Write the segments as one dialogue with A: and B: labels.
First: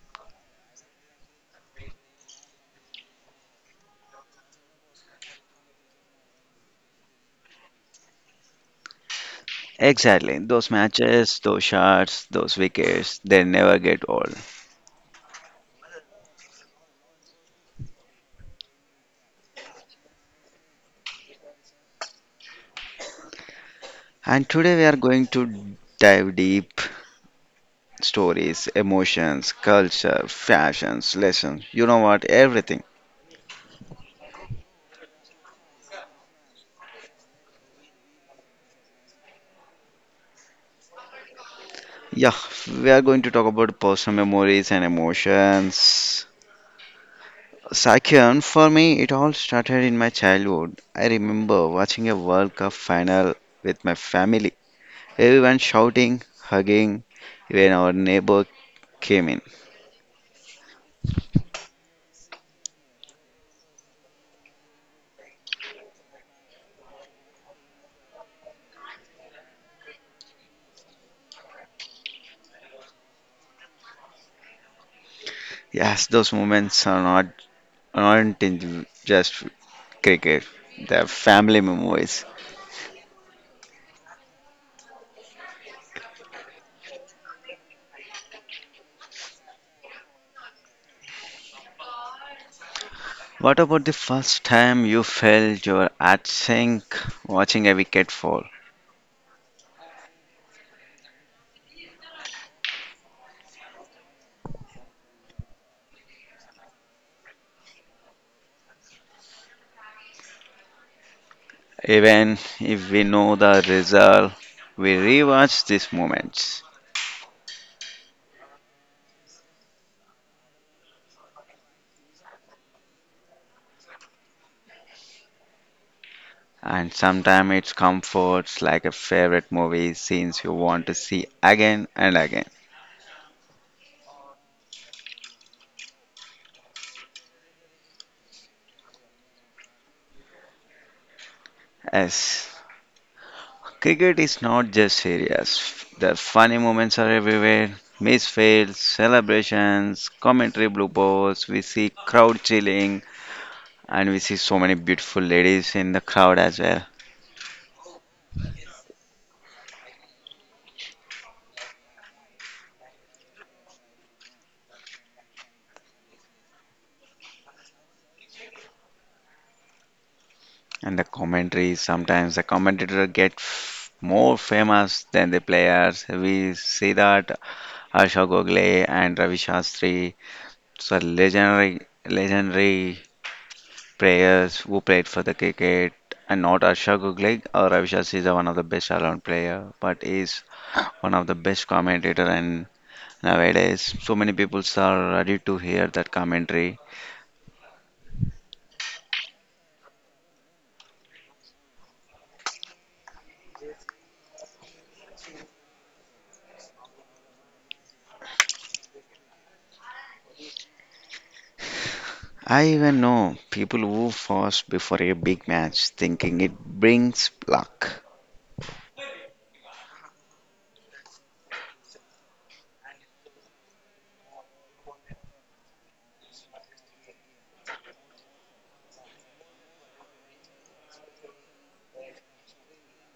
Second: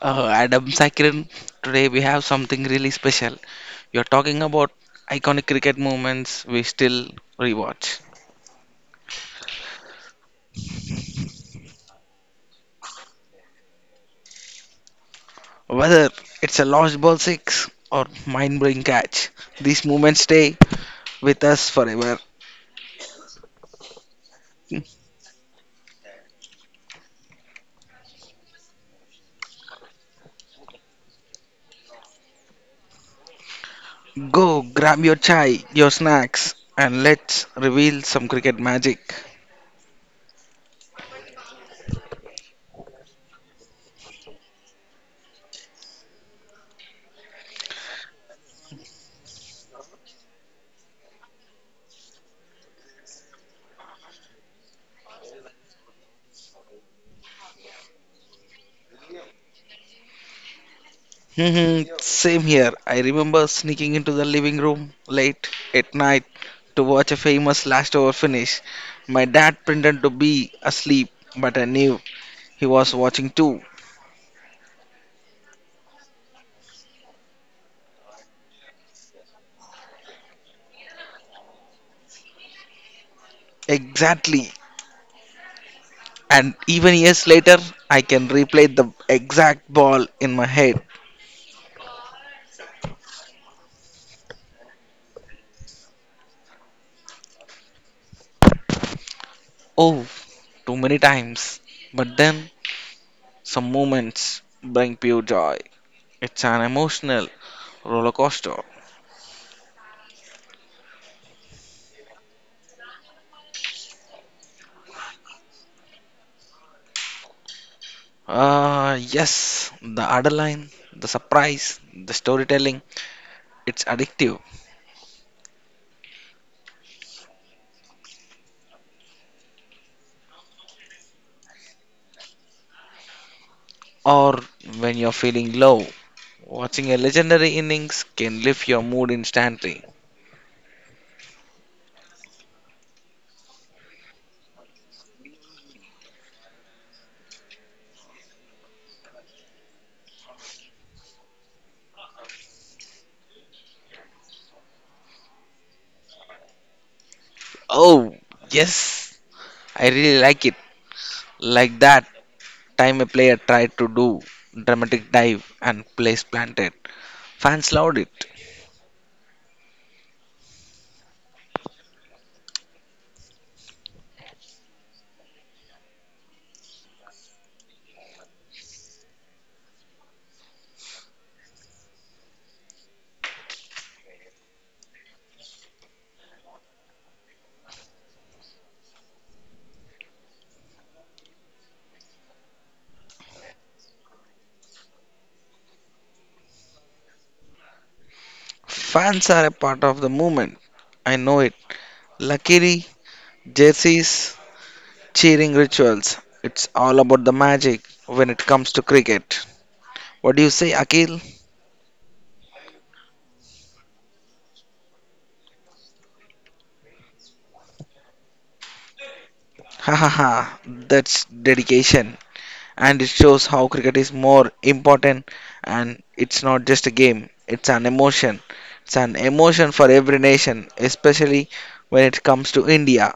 A: Adam Sakirin, today we have something really special. You're talking about iconic cricket moments we still rewatch.
B: Exactly, those matches, those shots, those wickets, they never get old.
A: Whether it's a lost ball six or mind blowing catch, these moments stay with us forever.
B: And today we are going to dive deep stories, emotions, culture, fashions, lessons, everything.
A: Go grab your chai, your snacks, and let's reveal some cricket magic.
B: Yeah, we are going to talk about personal memories and emotions. Sakyan, for me, it all started in my childhood. I remember watching a World Cup final with my family. Everyone shouting, hugging when our neighbor came in.
A: Mhm. Same here. I remember sneaking into the living room late at night to watch a famous last over finish. My dad pretended to be asleep, but I knew he was watching too.
B: Yes, those moments are not aren't in just cricket. They're family memories.
A: Exactly. And even years later, I can replay the exact ball in my head.
B: What about the first time you felt you were at sync watching a wicket fall?
A: Oh, too many times. But then, some moments bring pure joy. It's an emotional roller coaster.
B: Even if we know the result, we rewatch these moments.
A: Yes, the adrenaline, the surprise, the storytelling, it's addictive.
B: And sometimes it's comforts like a favorite movie scenes you want to see again and again.
A: Or when you're feeling low, watching a legendary innings can lift your mood instantly.
B: Yes, cricket is not just serious. The funny moments are everywhere. Miss fails, celebrations, commentary bloopers, we see crowd chilling, and we see so many beautiful ladies in the crowd as well.
A: Oh, yes, I really like it. Like that time a player tried to do dramatic dive and place planted. Fans loved it.
B: And the commentary, sometimes the commentator more famous than the players. We see that Asha Gokhale and Ravi Shastri, so legendary legendary players who played for the cricket, and not Arsha Guglick or Avishas is one of the best all-round player, but is one of the best commentator, and nowadays so many people are ready to hear that commentary.
A: Fans are a part of the movement. I know it. Luckily, jerseys cheering rituals. It's all about the magic when it comes to cricket. What do you say, Akil?
B: I even know people who fast before a big match thinking it brings luck.
A: Ha ha ha, that's dedication. And it shows how cricket is more important, and it's not just a game, it's an emotion. It's an emotion for every nation, especially when it comes to India.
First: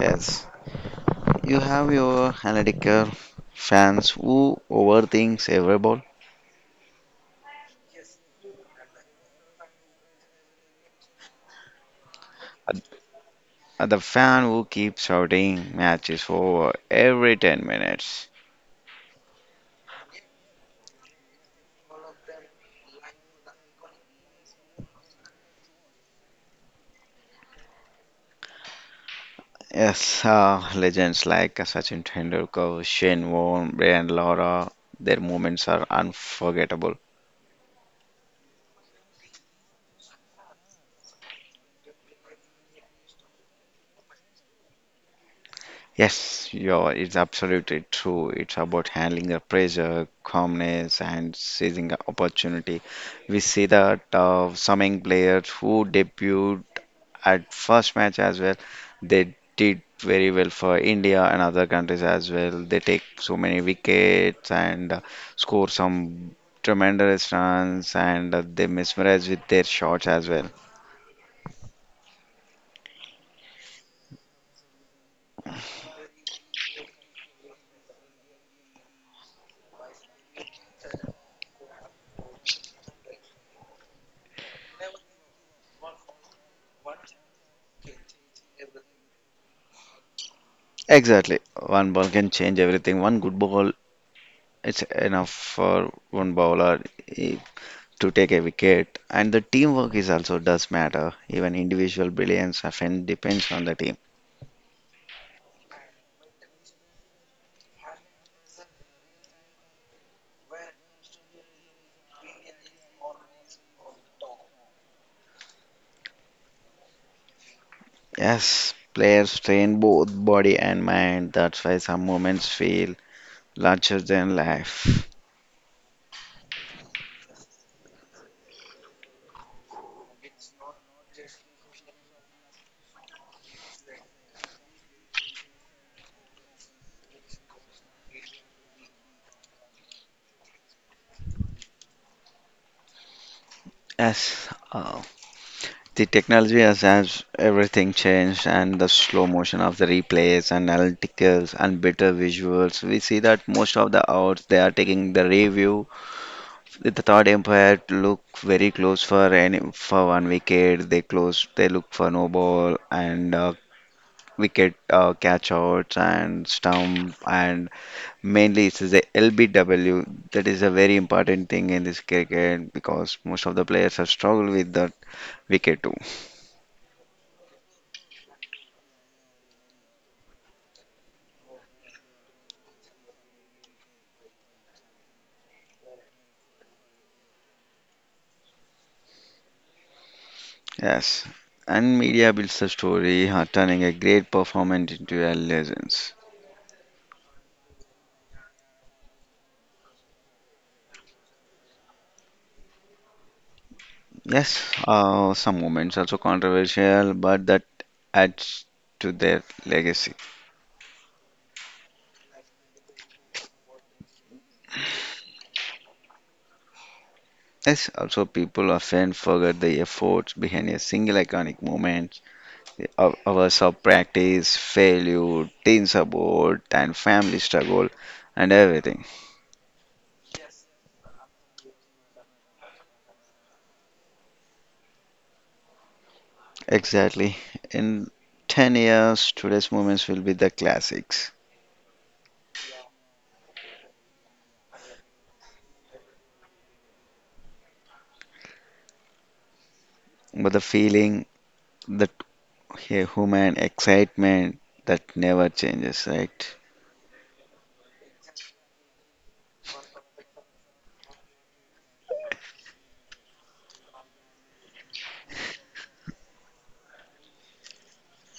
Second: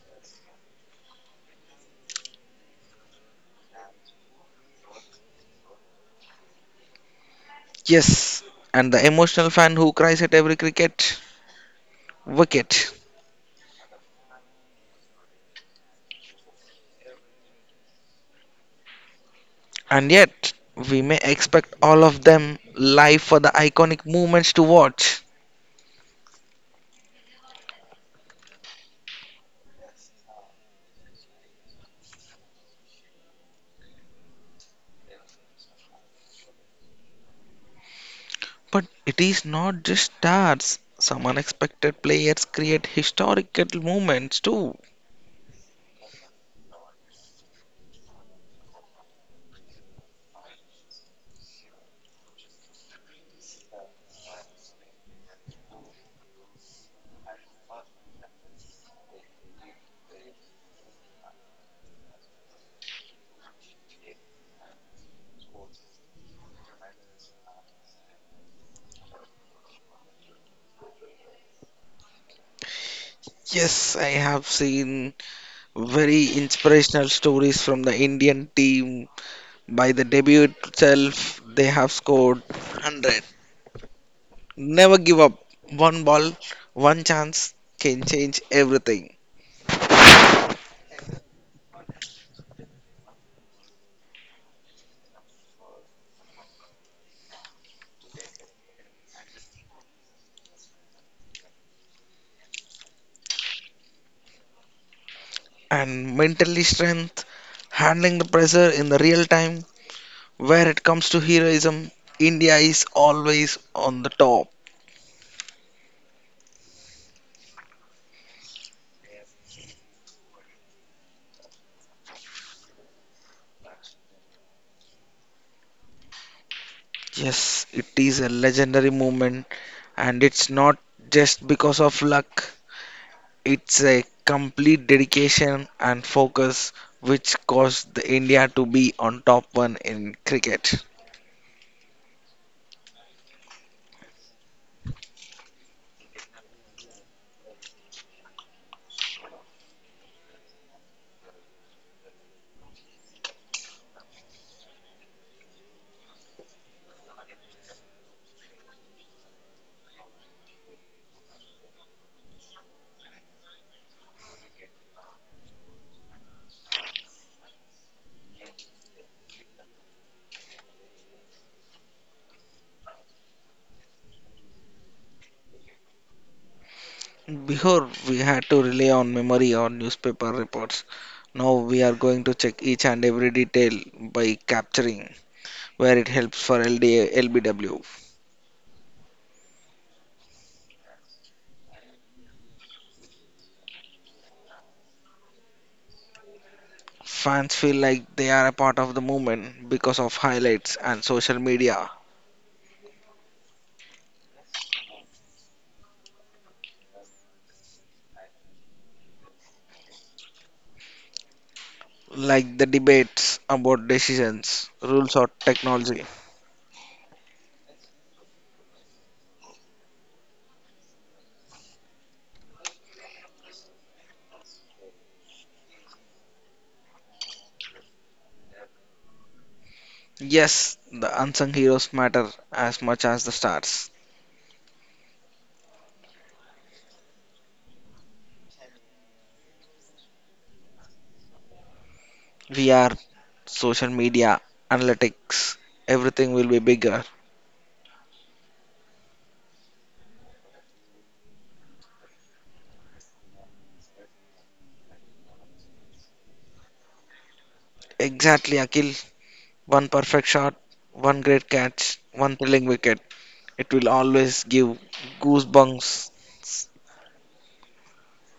B: Yes, you have your analytical fans who overthinks every ball.
A: Yes, and the emotional fan who cries at every cricket wicket.
B: The fan who keeps shouting match is over every 10 minutes.
A: And yet, we may expect all of them live for the iconic moments to watch.
B: Yes, legends like Sachin Tendulkar, Shane Warne, Brian Lara, their moments are unforgettable.
A: But it is not just stars. Some unexpected players create historical moments too.
B: Yes, you're, it's absolutely true. It's about handling the pressure, calmness, and seizing the opportunity. We see that some young players who debuted at first match as well. They did very well for India and other countries as well. They take so many wickets and score some tremendous runs, and they mesmerize with their shots as well.
A: Yes, I have seen very inspirational stories from the Indian team. By the debut itself, they have scored 100. Never give up. One ball, one chance can change everything.
B: Exactly. One ball can change everything. One good ball, it's enough for one bowler eh, to take a wicket. And the teamwork is also does matter. Even individual brilliance often depends on the team.
A: And mentally strength, handling the pressure in the real time, where it comes to heroism, India is always on the top.
B: Yes, players strain both body and mind. That's why some moments feel larger than life.
A: Yes, it is a legendary moment, and it's not just because of luck, it's a complete dedication and focus which caused the India to be on top one in cricket.
B: Yes, the technology has everything changed, and the slow motion of the replays and analyticals and better visuals. We see that most of the outs they are taking the review. The third umpire to look very close for any for one wicket. They close. They look for no ball and wicket catch outs and stump and mainly, it's the LBW that is a very important thing in this cricket because most of the players have struggled with that wicket too.
A: Before we had to rely on memory or newspaper reports. Now we are going to check each and every detail by capturing where it helps for LDA, LBW.
B: Yes, and media builds the story, turning a great performance into a legend.
A: Fans feel like they are a part of the movement because of highlights and social media.
B: Yes, some moments also controversial, but that adds to their legacy.
A: Like the debates about decisions, rules, or technology.
B: Yes, also people often forget the efforts behind a single iconic moment. Our hours of practice, failure, teen support, and family struggle, and everything.
A: Yes, the unsung heroes matter as much as the stars.
B: Exactly. In 10 years, today's moments will be the classics.
A: VR, social media, analytics, everything will be bigger.
B: But the feeling, the human excitement, that never changes, right?
A: Exactly, Akil. One perfect shot, one great catch, one thrilling wicket. It will always give goosebumps.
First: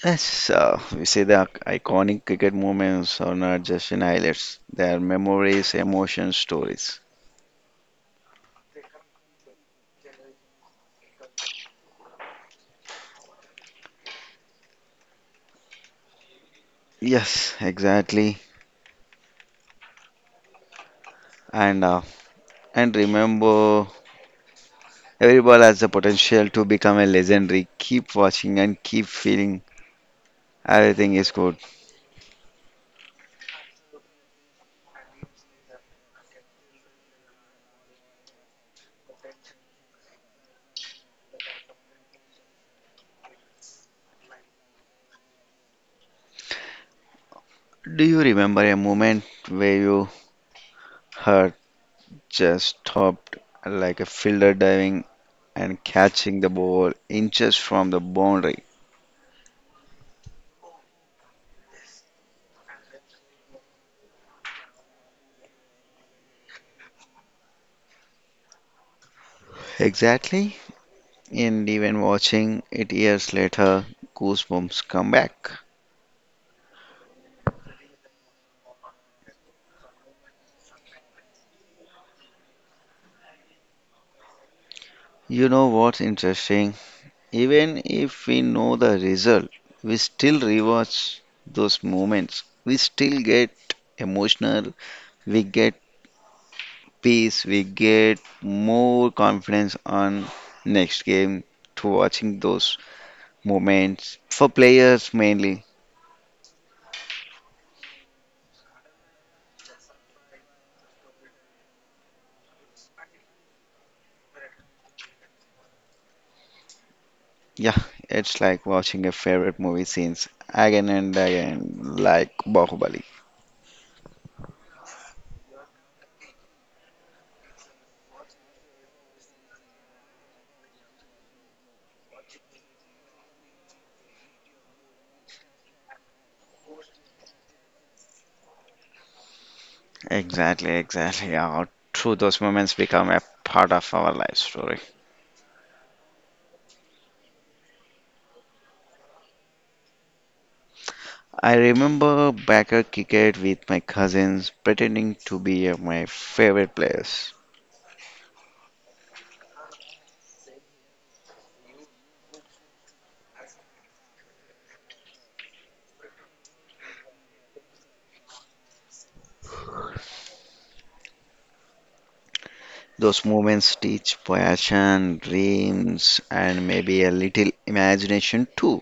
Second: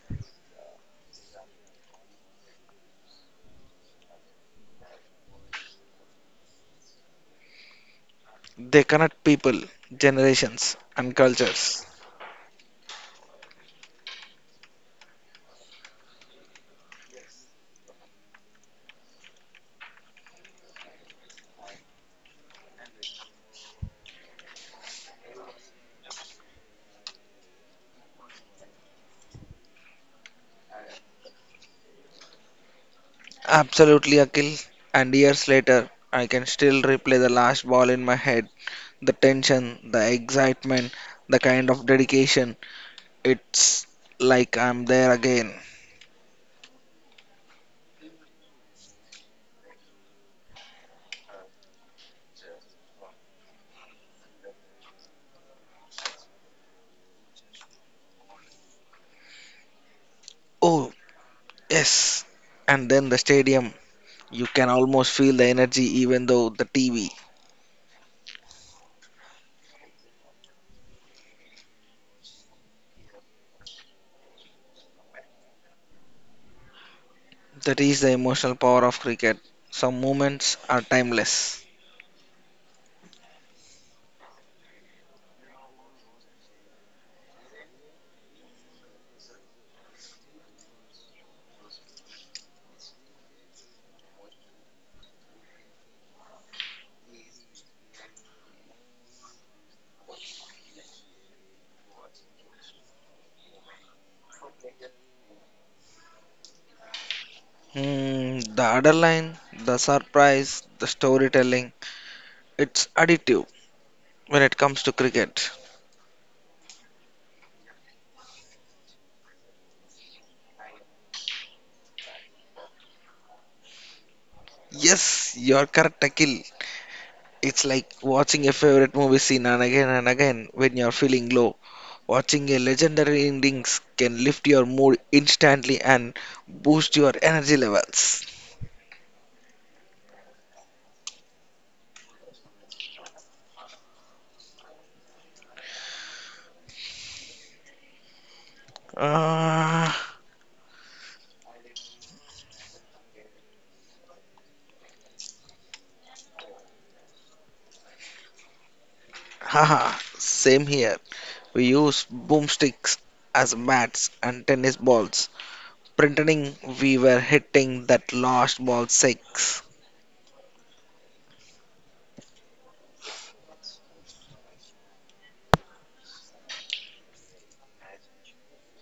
B: Yes, we say the iconic cricket moments are not just in highlights. They are memories, emotions, stories.
A: They connect people, generations, and cultures.
B: Yes, exactly. And remember, every ball has the potential to become a legendary. Keep watching and keep feeling everything is good.
A: Absolutely, Akil. And years later, I can still replay the last ball in my head. The tension, the excitement, the kind of dedication. It's like I'm there again.
B: Do you remember a moment where you heart just stopped, like a fielder diving and catching the ball inches from the boundary?
A: Oh, yes. And then the stadium. You can almost feel the energy even though the TV.
B: Exactly. And even watching it years later, goosebumps come back.
A: That is the emotional power of cricket. Some moments are timeless.
B: You know what's interesting? Even if we know the result, we still rewatch those moments. We still get emotional. We get peace, we get more confidence on next game through watching those moments. For players mainly,
A: Hmm, the underline, the surprise, the storytelling. It's additive when it comes to cricket.
B: yeah, it's like watching a favorite movie scenes again and again, like Bahubali.
A: Yes, you're correct, Akil. It's like watching a favorite movie scene and again when you're feeling low. Watching a legendary innings can lift your mood instantly and boost your energy levels.
B: Exactly, exactly. Yeah, through those moments become a part of our life story.
A: Uh,
B: I remember backer cricket with my cousins, pretending to be my favorite players.
A: haha, same here. We use boomsticks as bats and tennis balls, pretending we were hitting that lost ball six.
B: Those moments teach passion, dreams, and maybe a little imagination too.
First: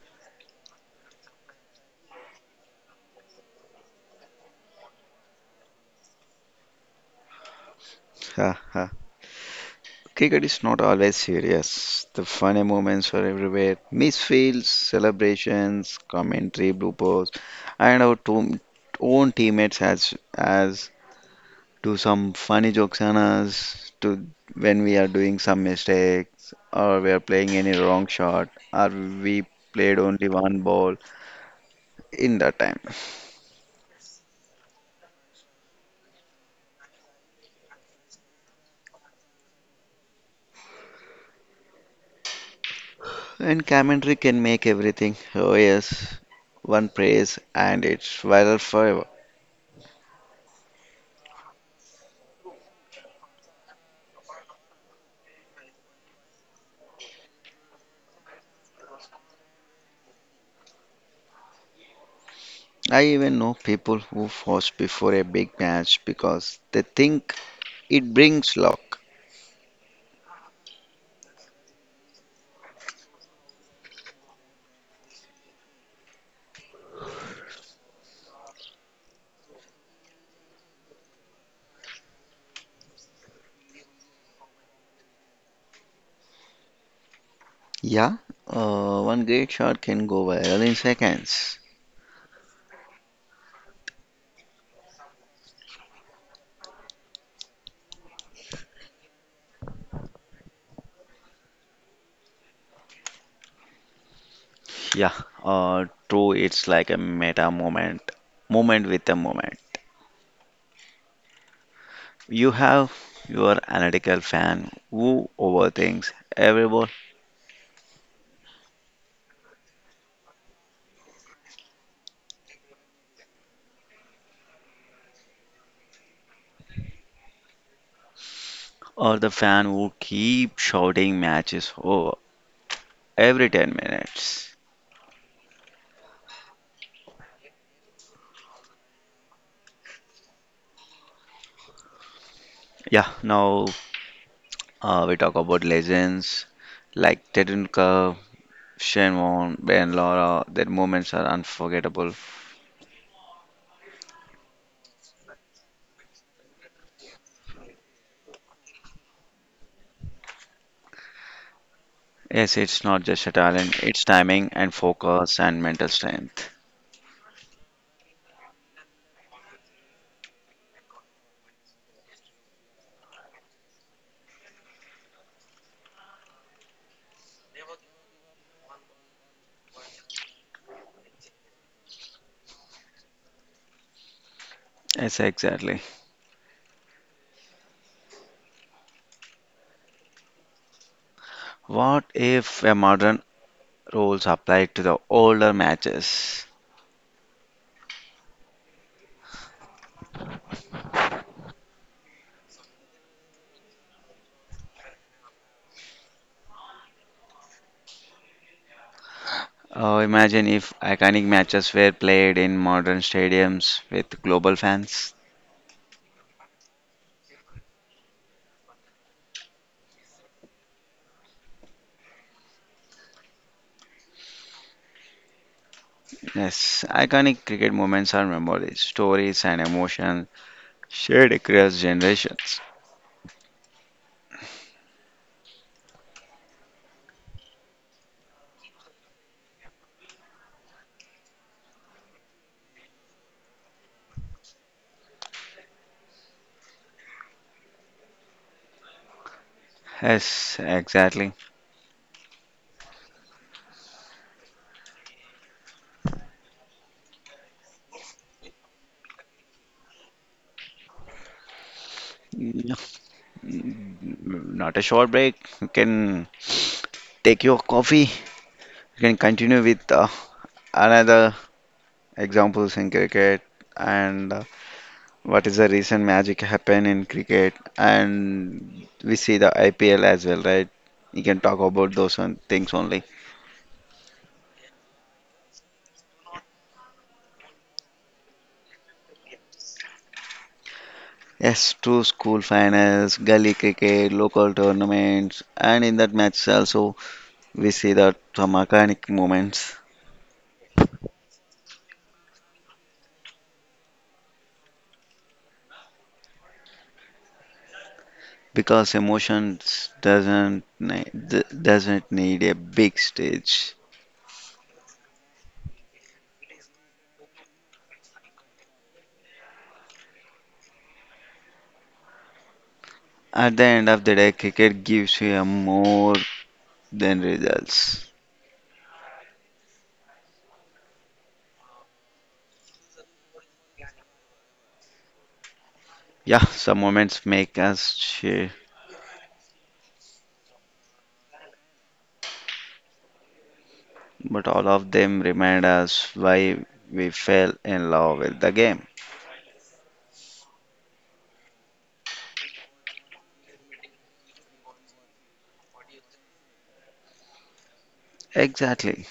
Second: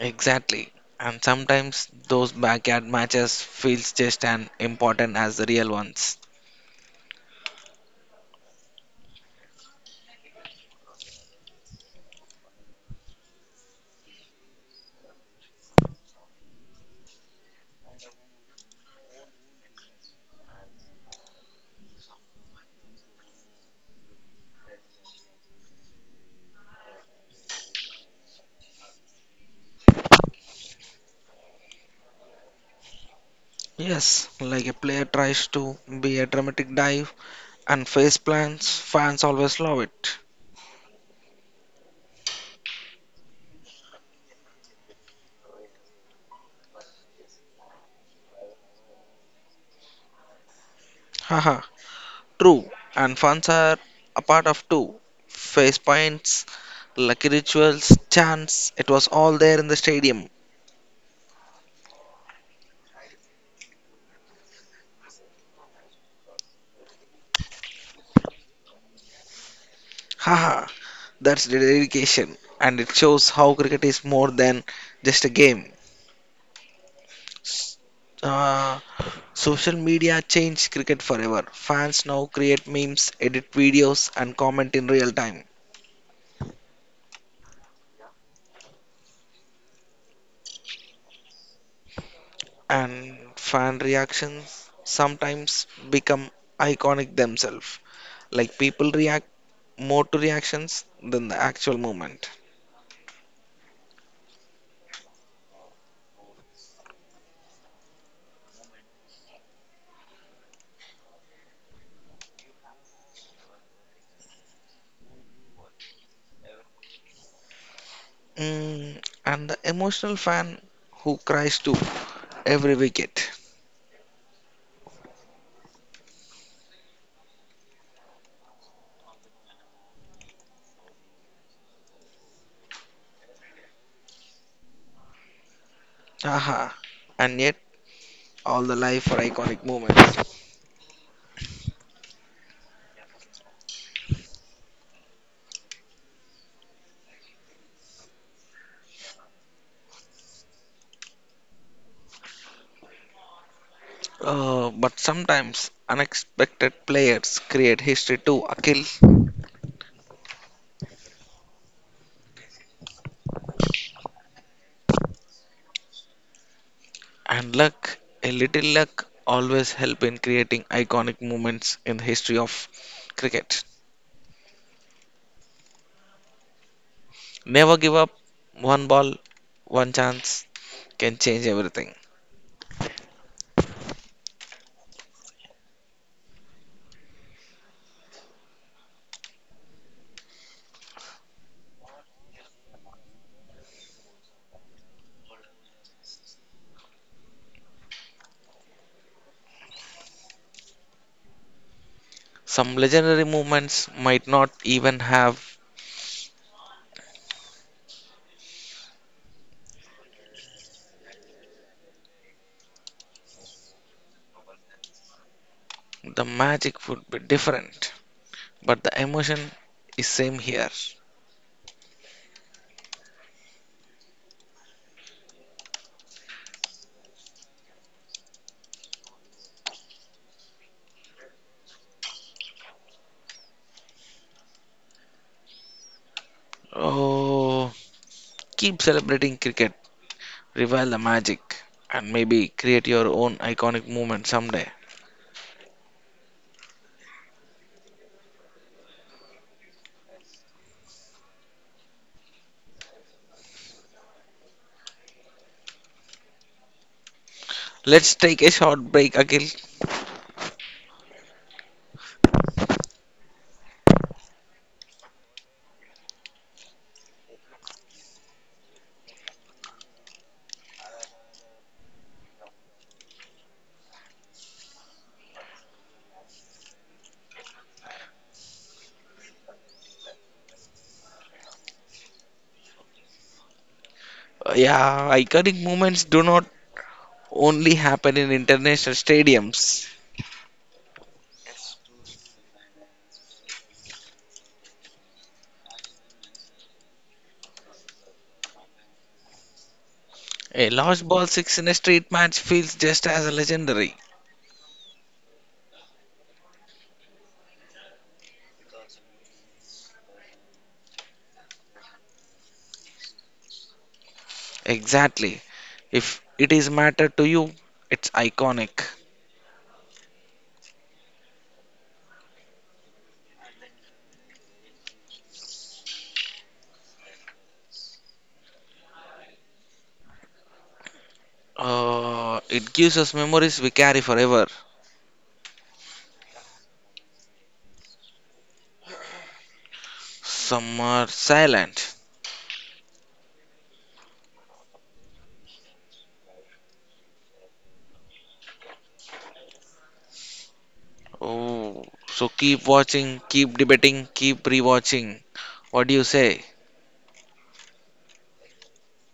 A: Exactly. And sometimes those backyard matches feels just as important as the real ones.
B: Ha ha. Cricket is not always serious. The funny moments are everywhere. Misfields, celebrations, commentary, bloopers, and our own teammates as do some funny jokes on us to when we are doing some mistakes or we are playing any wrong shot or we played only one ball in that time.
A: Yes, like a player tries to be a dramatic dive and face plants, fans always love it.
B: And commentary can make everything. Oh yes, one praise and it's viral forever.
A: Haha, true. And fans are a part of too. Face paints, lucky rituals, chants, it was all there in the stadium.
B: I even know people who fast before a big match because they think it brings luck.
A: Haha, that's the dedication. And it shows how cricket is more than just a game. Uh, Social media changed cricket forever. Fans now create memes, edit videos, and comment in real time.
B: Yeah, one great shot can go viral in seconds.
A: And fan reactions sometimes become iconic themselves. Like people react more to reactions than the actual movement.
B: Yeah, true. It's like a meta moment, moment with a moment. You have your analytical fan who overthinks every ball,
A: Mm, and the emotional fan who cries to every wicket.
B: or the fan who keeps shouting matches over every 10 minutes.
A: Aha. And yet, all the life for iconic moments.
B: Yeah, now we talk about legends like Tedunka, Shenwan, Ben Laura. Their moments are unforgettable.
A: But sometimes unexpected players create history too, Akhil.
B: Yes, it's not just a talent, it's timing and focus and mental strength.
A: And luck, a little luck, always help in creating iconic moments in the history of cricket. Never give up. One ball, one chance can change everything.
B: Yes, exactly. What if a modern rules applied to the older matches?
A: Some legendary movements might not even have
B: Imagine if iconic matches were played in modern stadiums with global fans.
A: the magic would be different, but the emotion is same here.
B: Yes, iconic cricket moments are memories, stories, and emotions. Shared across generations.
A: Oh, keep celebrating cricket, revive the magic, and maybe create your own iconic movement someday.
B: Yes, exactly.
A: Let's take a short break, Akhil.
B: Yeah. Mm, not a short break. You can take your coffee. You can continue with another examples in cricket, and what is the recent magic happen in cricket, and we see the IPL as well, right? You can talk about those on things only.
A: Yeah, iconic movements do not only happen in international stadiums.
B: Yes, true school finals, gully cricket, local tournaments, and in that match also we see that some iconic moments,
A: A lost ball six in a street match feels just as legendary.
B: because emotions doesn't ne- d- doesn't need a big stage.
A: Exactly. If it is matter to you, it's iconic.
B: At the end of the day, cricket gives you a more than results.
A: It gives us memories we carry forever.
B: Yeah, some moments make us cheer,
A: Some are silent.
B: but all of them remind us why we fell in love with the game.
A: Oh, so keep watching, keep debating, keep rewatching. What do you say?
B: Exactly.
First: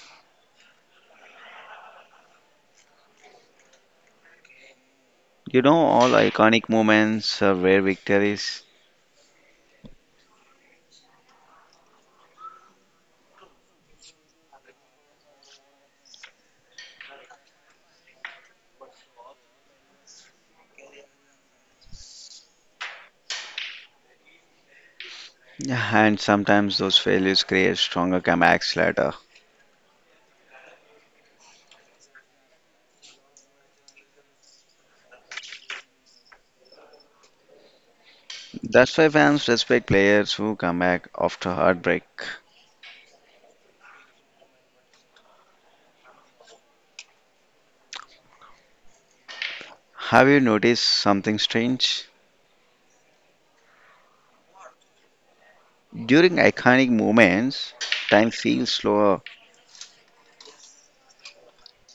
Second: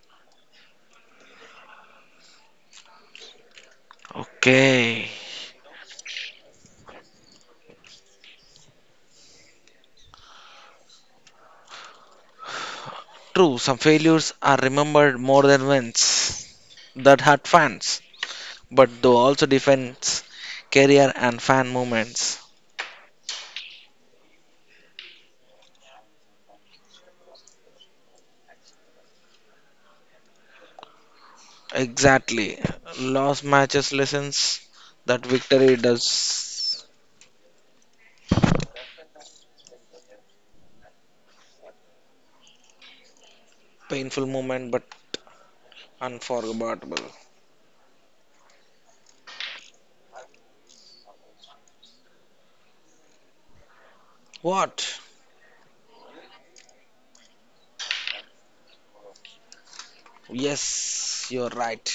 A: Okay.
B: You know, all iconic moments are rare victories,
A: True, some failures are remembered more than wins. That hurt fans, but though also defends career and fan moments.
B: yeah, and sometimes those failures create stronger comebacks later.
A: Exactly. Lost matches lessons that victory does
B: That's why fans respect players who come back after heartbreak.
A: painful moment but unforgettable.
B: Have you noticed something strange?
A: What?
B: During iconic moments, time feels slower.
A: Yes, you're right.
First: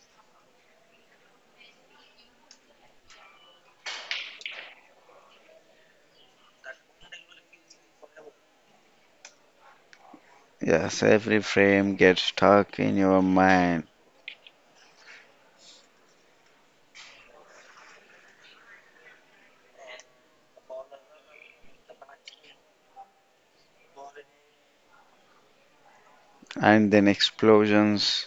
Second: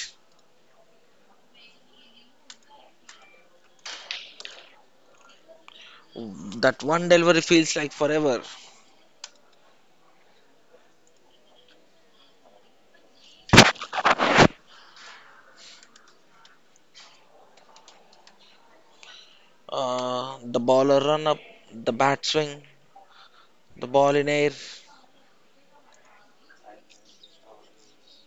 A: That one delivery feels like forever.
B: Yes, every frame gets stuck in your mind,
A: The baller run up, the bat swing, the ball in air.
B: and then explosions.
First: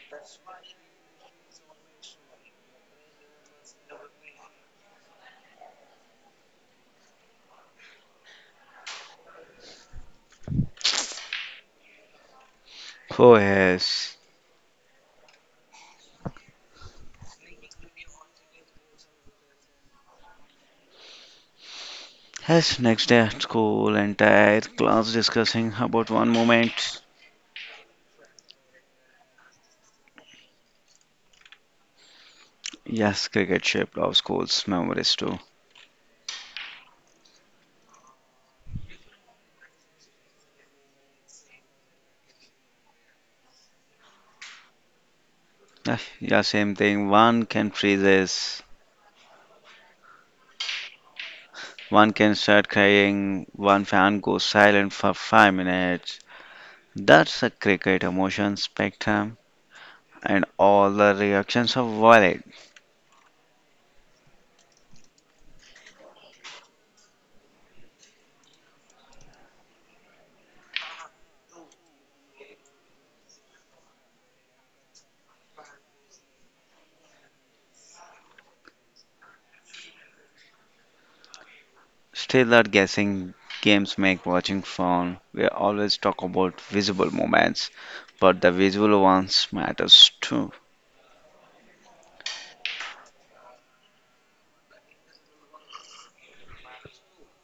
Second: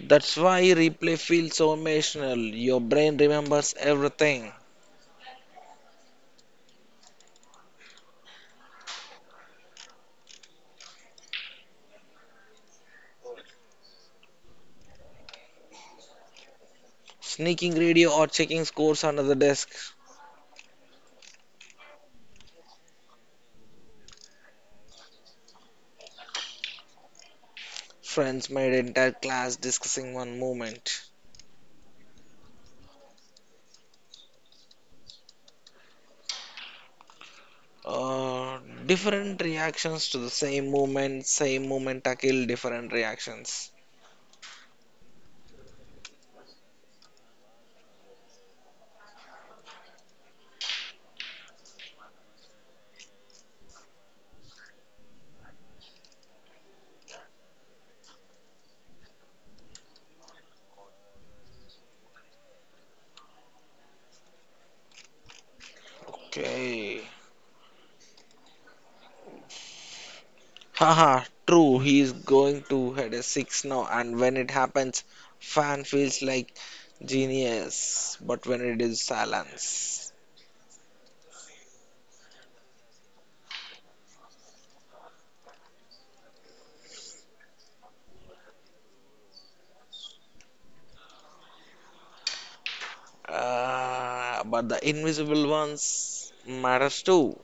A: That's why replay feels so emotional. Your brain remembers everything.
B: Oh yes.
A: Sneaking radio or checking scores under the desk.
B: Yes, next day at school, entire class discussing about one moment.
A: Friends made entire class discussing one moment.
B: Yes, cricket shaped our school's memories too.
A: Uh, Different reactions to the same moment tackle, different reactions.
B: Ah, yeah, same thing. One can freeze. One can start crying, one fan goes silent for 5 minutes. That's a cricket emotion spectrum, and all the reactions are valid.
A: Okay. Haha, true. He is going to head a six now, and when it happens, fan feels like genius. But when it is silence,
B: Still, are guessing games make watching fun. We always talk about visible moments, but the visual ones matters too.
A: but the invisible ones matters too.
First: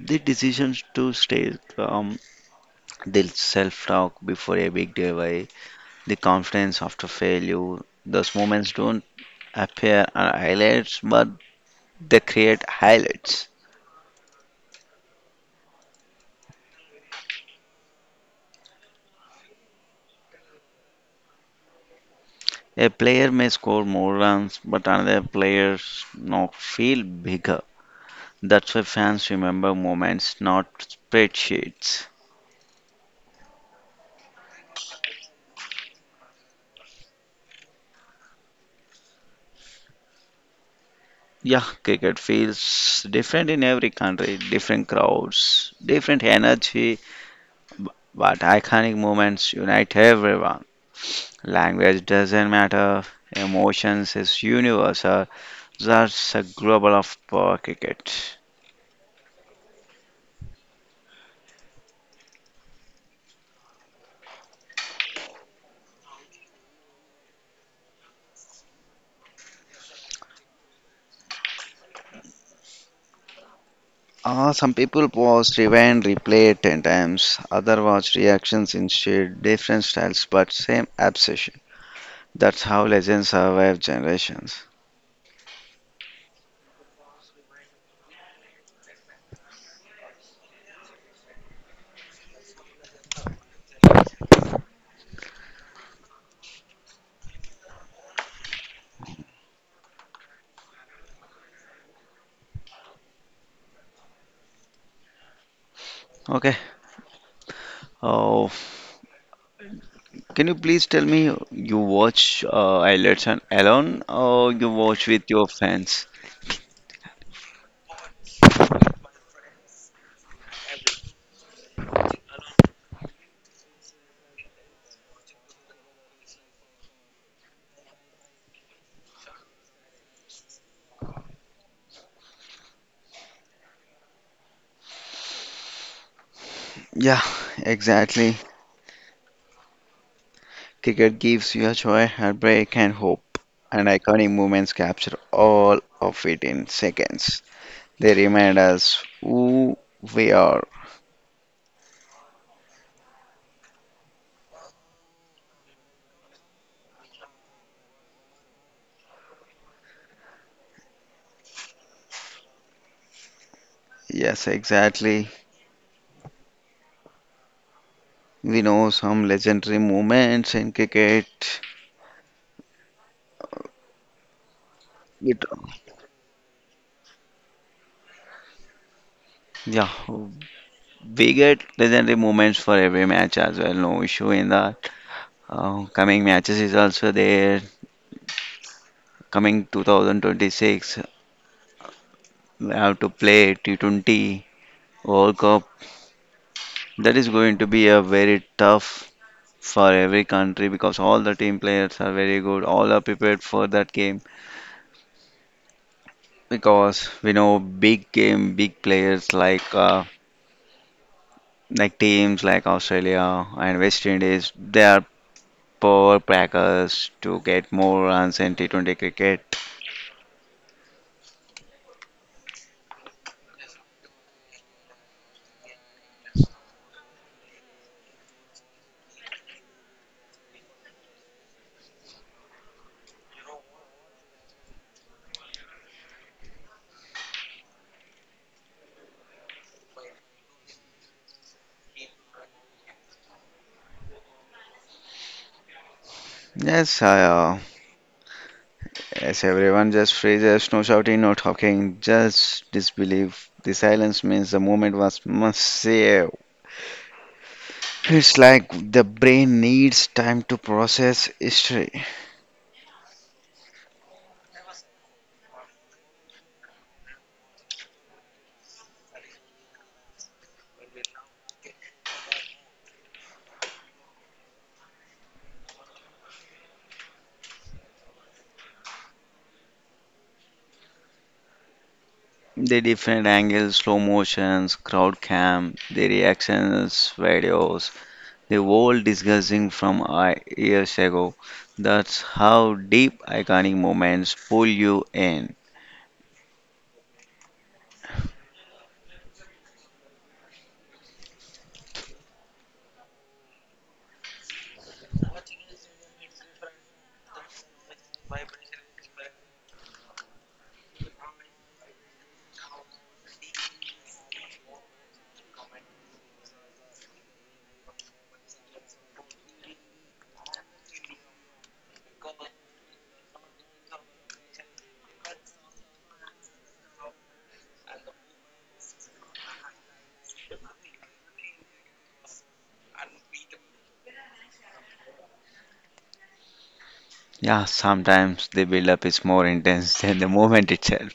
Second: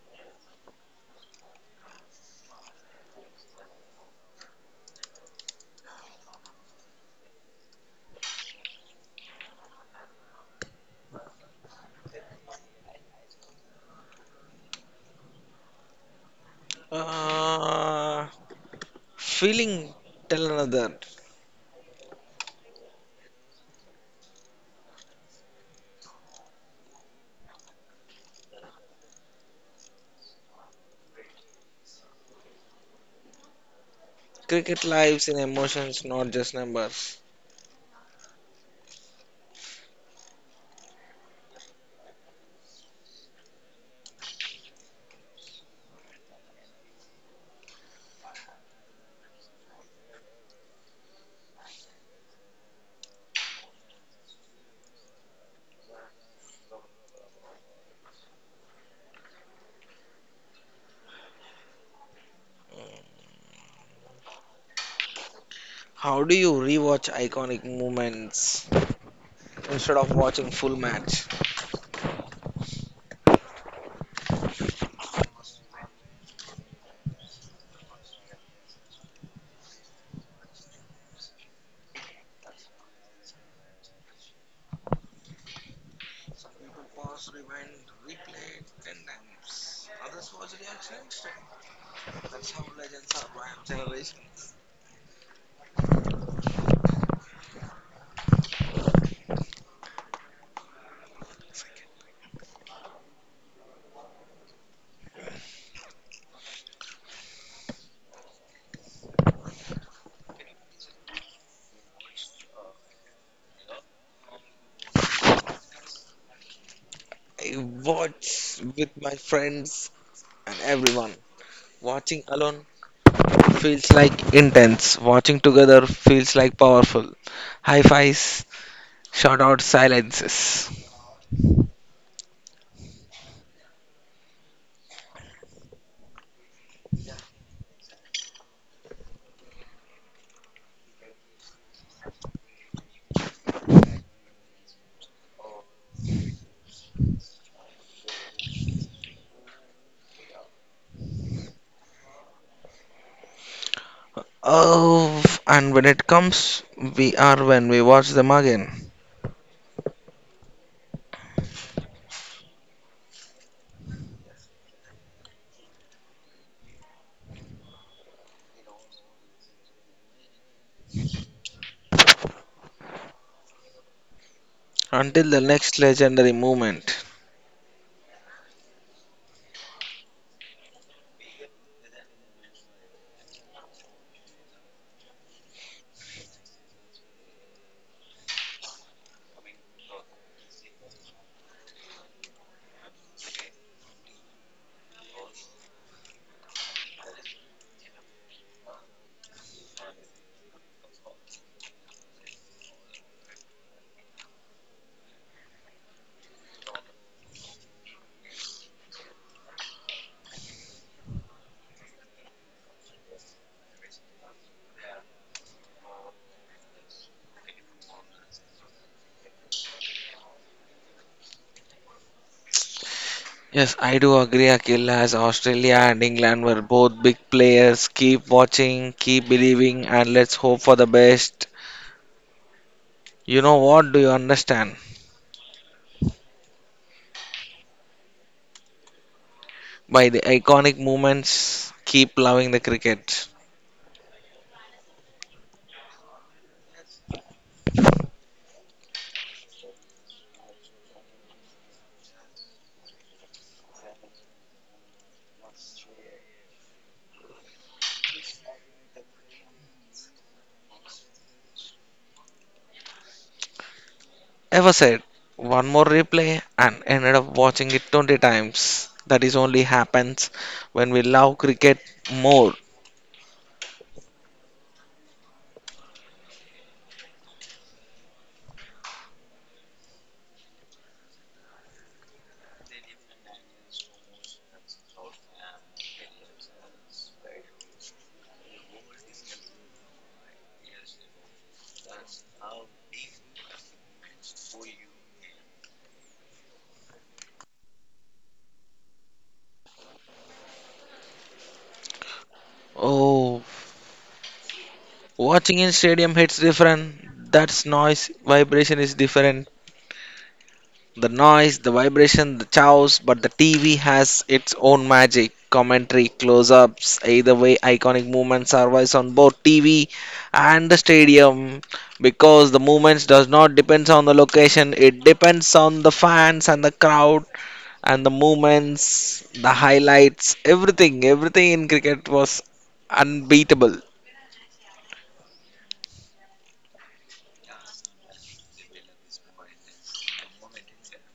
B: The decisions to stay calm, the self-talk before a big delay, the confidence after failure. Those moments don't appear as highlights, but they create highlights.
A: Uh, Feeling tell another.
B: A player may score more runs, but another player's knock feel bigger. That's why fans remember moments, not spreadsheets.
A: Cricket lives in emotions, not just numbers.
B: Yeah, cricket feels different in every country, different crowds, different energy, b- but iconic moments unite everyone. Language doesn't matter, emotions is universal. That's a global of cricket.
A: How do you rewatch iconic moments instead of watching full match?
B: Some people pause, rewind, replay it 10 times. Other watch reactions instead, different styles but same obsession. That's how legends survive generations.
A: People paused, rewind, replayed, 10 times. Others watched reaction instant. That's how legends are by generation.
B: Okay. Oh, can you please tell me you watch highlights and alone, or you watch with your fans?
A: I watch with my friends and everyone. Watching alone feels like intense. Watching together feels like powerful. High fives, shout out silences.
B: Yeah, exactly. Cricket gives you a joy, heartbreak, and hope, and iconic moments capture all of it in seconds. They remind us who we are.
A: Oh, and when it comes, we are when we watch them again.
B: Yes, exactly. We know some legendary moments in cricket.
A: Until the
B: It,
A: next legendary moment.
B: yeah, we get legendary moments for every match as well. No issue in that. Coming matches is also there. Coming 2026, we have to play T20 World Cup. That is going to be a very tough for every country because all the team players are very good. All are prepared for that game because we know big game, big players like like teams like Australia and West Indies, they are power packers to get more runs in T20 cricket.
A: Yes, I do agree, Akhil, as Australia and England were both big players. Keep watching, keep believing, and let's hope for the best. You know what do you understand? By the iconic moments, keep loving the cricket.
B: Yes, yes, everyone just freezes, no shouting, no talking, just disbelief. The silence means the moment was massive. It's like the brain needs time to process history.
A: Ever said, one more replay and ended up watching it 20 times. That is only happens when we love cricket more.
B: The different angles, slow motions, crowd cam, the reactions, videos, the world discussing from years ago. That's how deep iconic moments pull you in.
A: Oh, watching in stadium hits different. That's noise, vibration is different. The noise, the vibration, the chows, but the TV has its own magic. Commentary, close ups, either way, iconic movements survives on both TV and the stadium because the movements does not depends on the location, it depends on the fans and the crowd and the movements, the highlights, everything. Everything in cricket was unbeatable.
B: Yeah, sometimes the build-up is more intense than the moment itself.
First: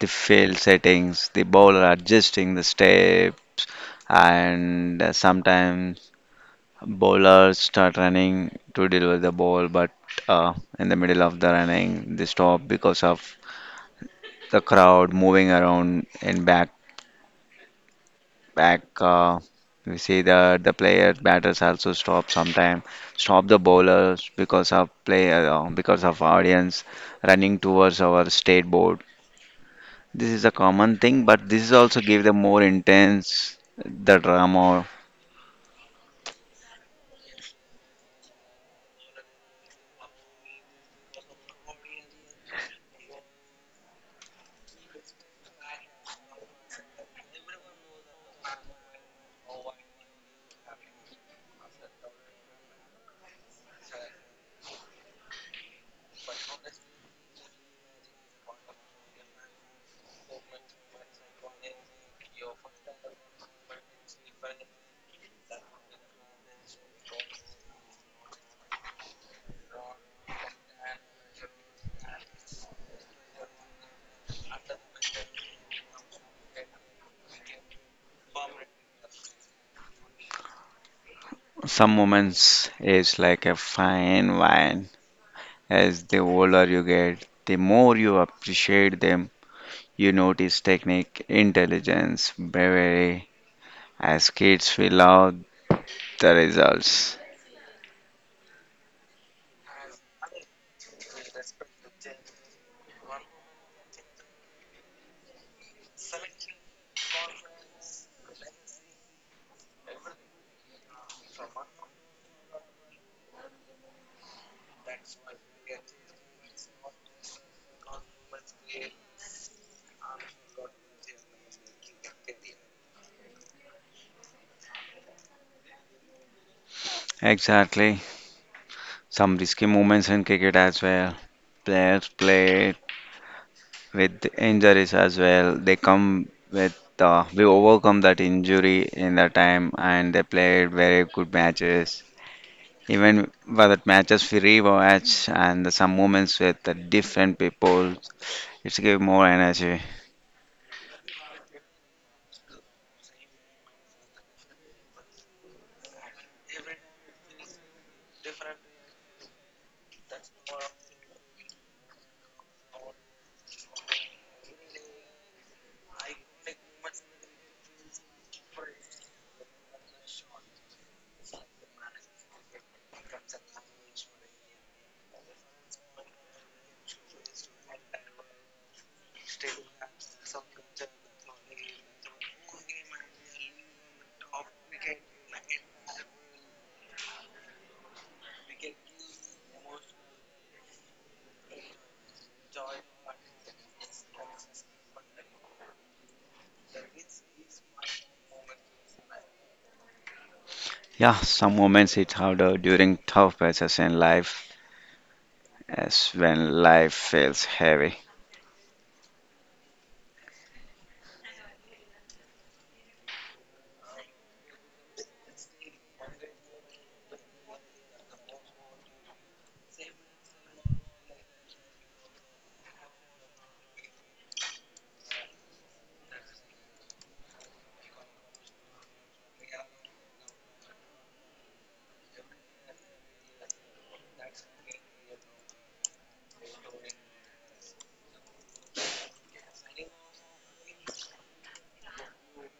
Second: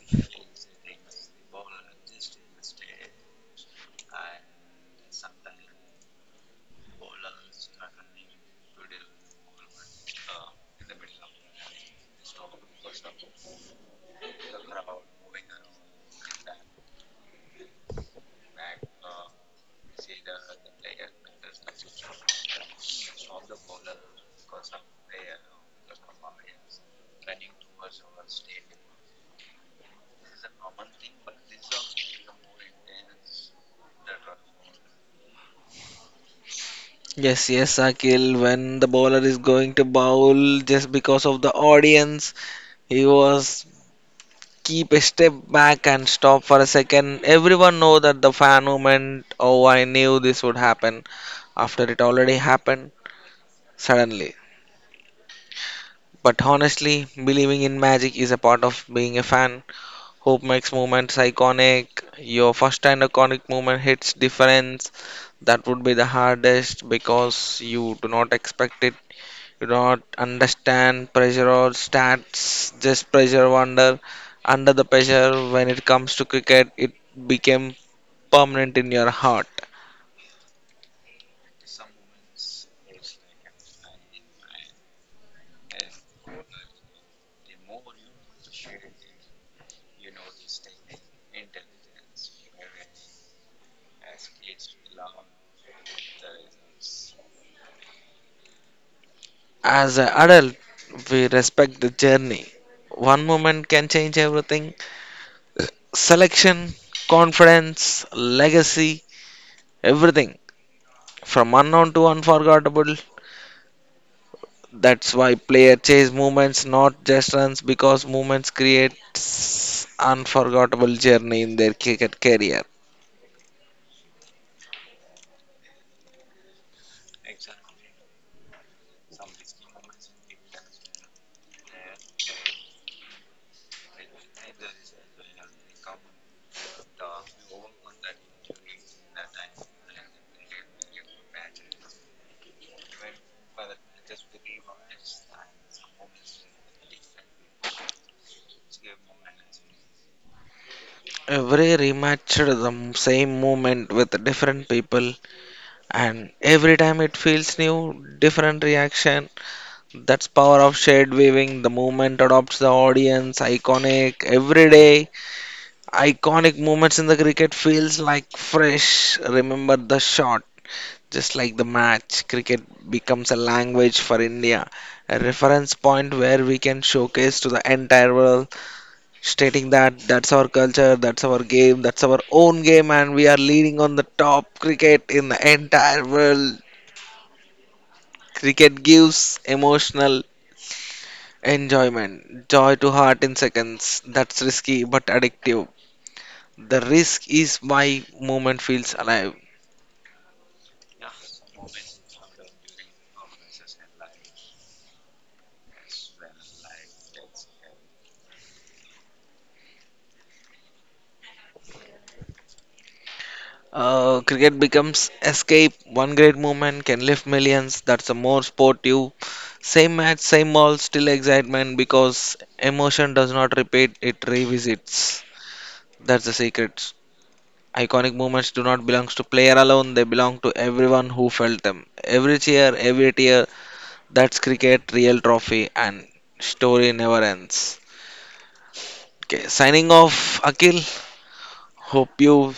B: The fail settings, the bowler adjusting the steps, and sometimes bowlers start running to deliver the ball, but in the middle of the running, they stop because of the crowd moving around in back. We see that the player batters also stop sometime, stop the bowlers because of player because of audience running towards our state board. This is a common thing, but this is also give the more intense the drama.
A: Yes, yes, Akil, when the bowler is going to bowl just because of the audience, he was keep a step back and stop for a second. Everyone know that the fan movement, oh I knew this would happen after it already happened suddenly. But honestly, believing in magic is a part of being a fan. Hope makes moments iconic. Your first and iconic moment hits difference. That would be the hardest because you do not expect it you don't understand pressure or stats, just pressure wonder. Under the pressure, when it comes to cricket, it became permanent in your heart.
B: Some moments is like a fine wine. As the older you get, the more you appreciate them. You notice technique, intelligence, bravery. As kids, we love the results.
A: As an adult, we respect the journey. One moment can change everything selection, confidence, legacy, everything from unknown to unforgettable. That's why player chase movements, not just runs, because movements creates unforgettable journey in their cricket career.
B: Exactly. Some risky moments in cricket as well. Players play with injuries as well. They come with we overcome that injury in the time and they played very good matches. Even for that matches we rewatch and some moments with the different people, it's give more energy.
A: Every rematch, the same movement with different people, and every time it feels new, different reaction. That's power of shade weaving. The movement adopts the audience. Iconic every day. Iconic moments in the cricket feels like fresh. Remember the shot, just like the match. Cricket becomes a language for India, a reference point where we can showcase to the entire world stating that that's our culture, that's our game, that's our own game, and we are leading on the top cricket in the entire world. Cricket gives emotional enjoyment, joy to heart in seconds. That's risky but addictive. The risk is why movement feels alive.
B: Yeah, some moments it's harder during tough patches in life as when life feels heavy.
A: Cricket becomes escape. One great movement can lift millions. That's a more sportive. Same match, same ball, still excitement because emotion does not repeat, it revisits. That's the secret. Iconic moments do not belong to player alone, they belong to everyone who felt them. Every cheer, every tear, that's cricket, real trophy, and story never ends. Okay, signing off, Akhil. Hope you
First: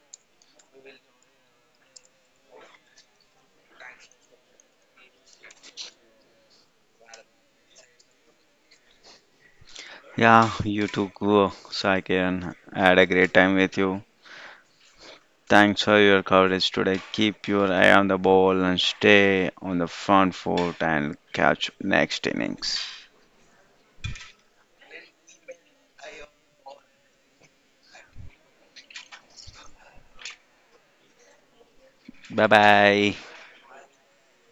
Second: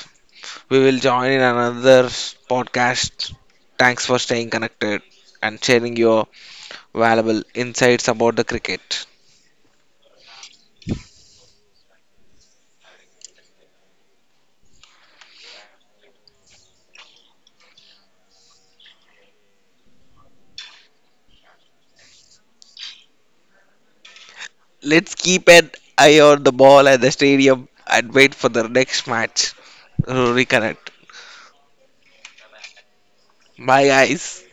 A: we will join in another podcast. Thanks for staying connected and sharing your valuable insights about the cricket.
B: Yeah, you too, go, so I can had a great time with you. Thanks for your coverage today. Keep your eye on the ball and stay on the front foot and catch next innings.
A: Let's keep an eye on the ball at the stadium and wait for the next match. Reconnect.
B: Bye bye.
A: Bye, guys.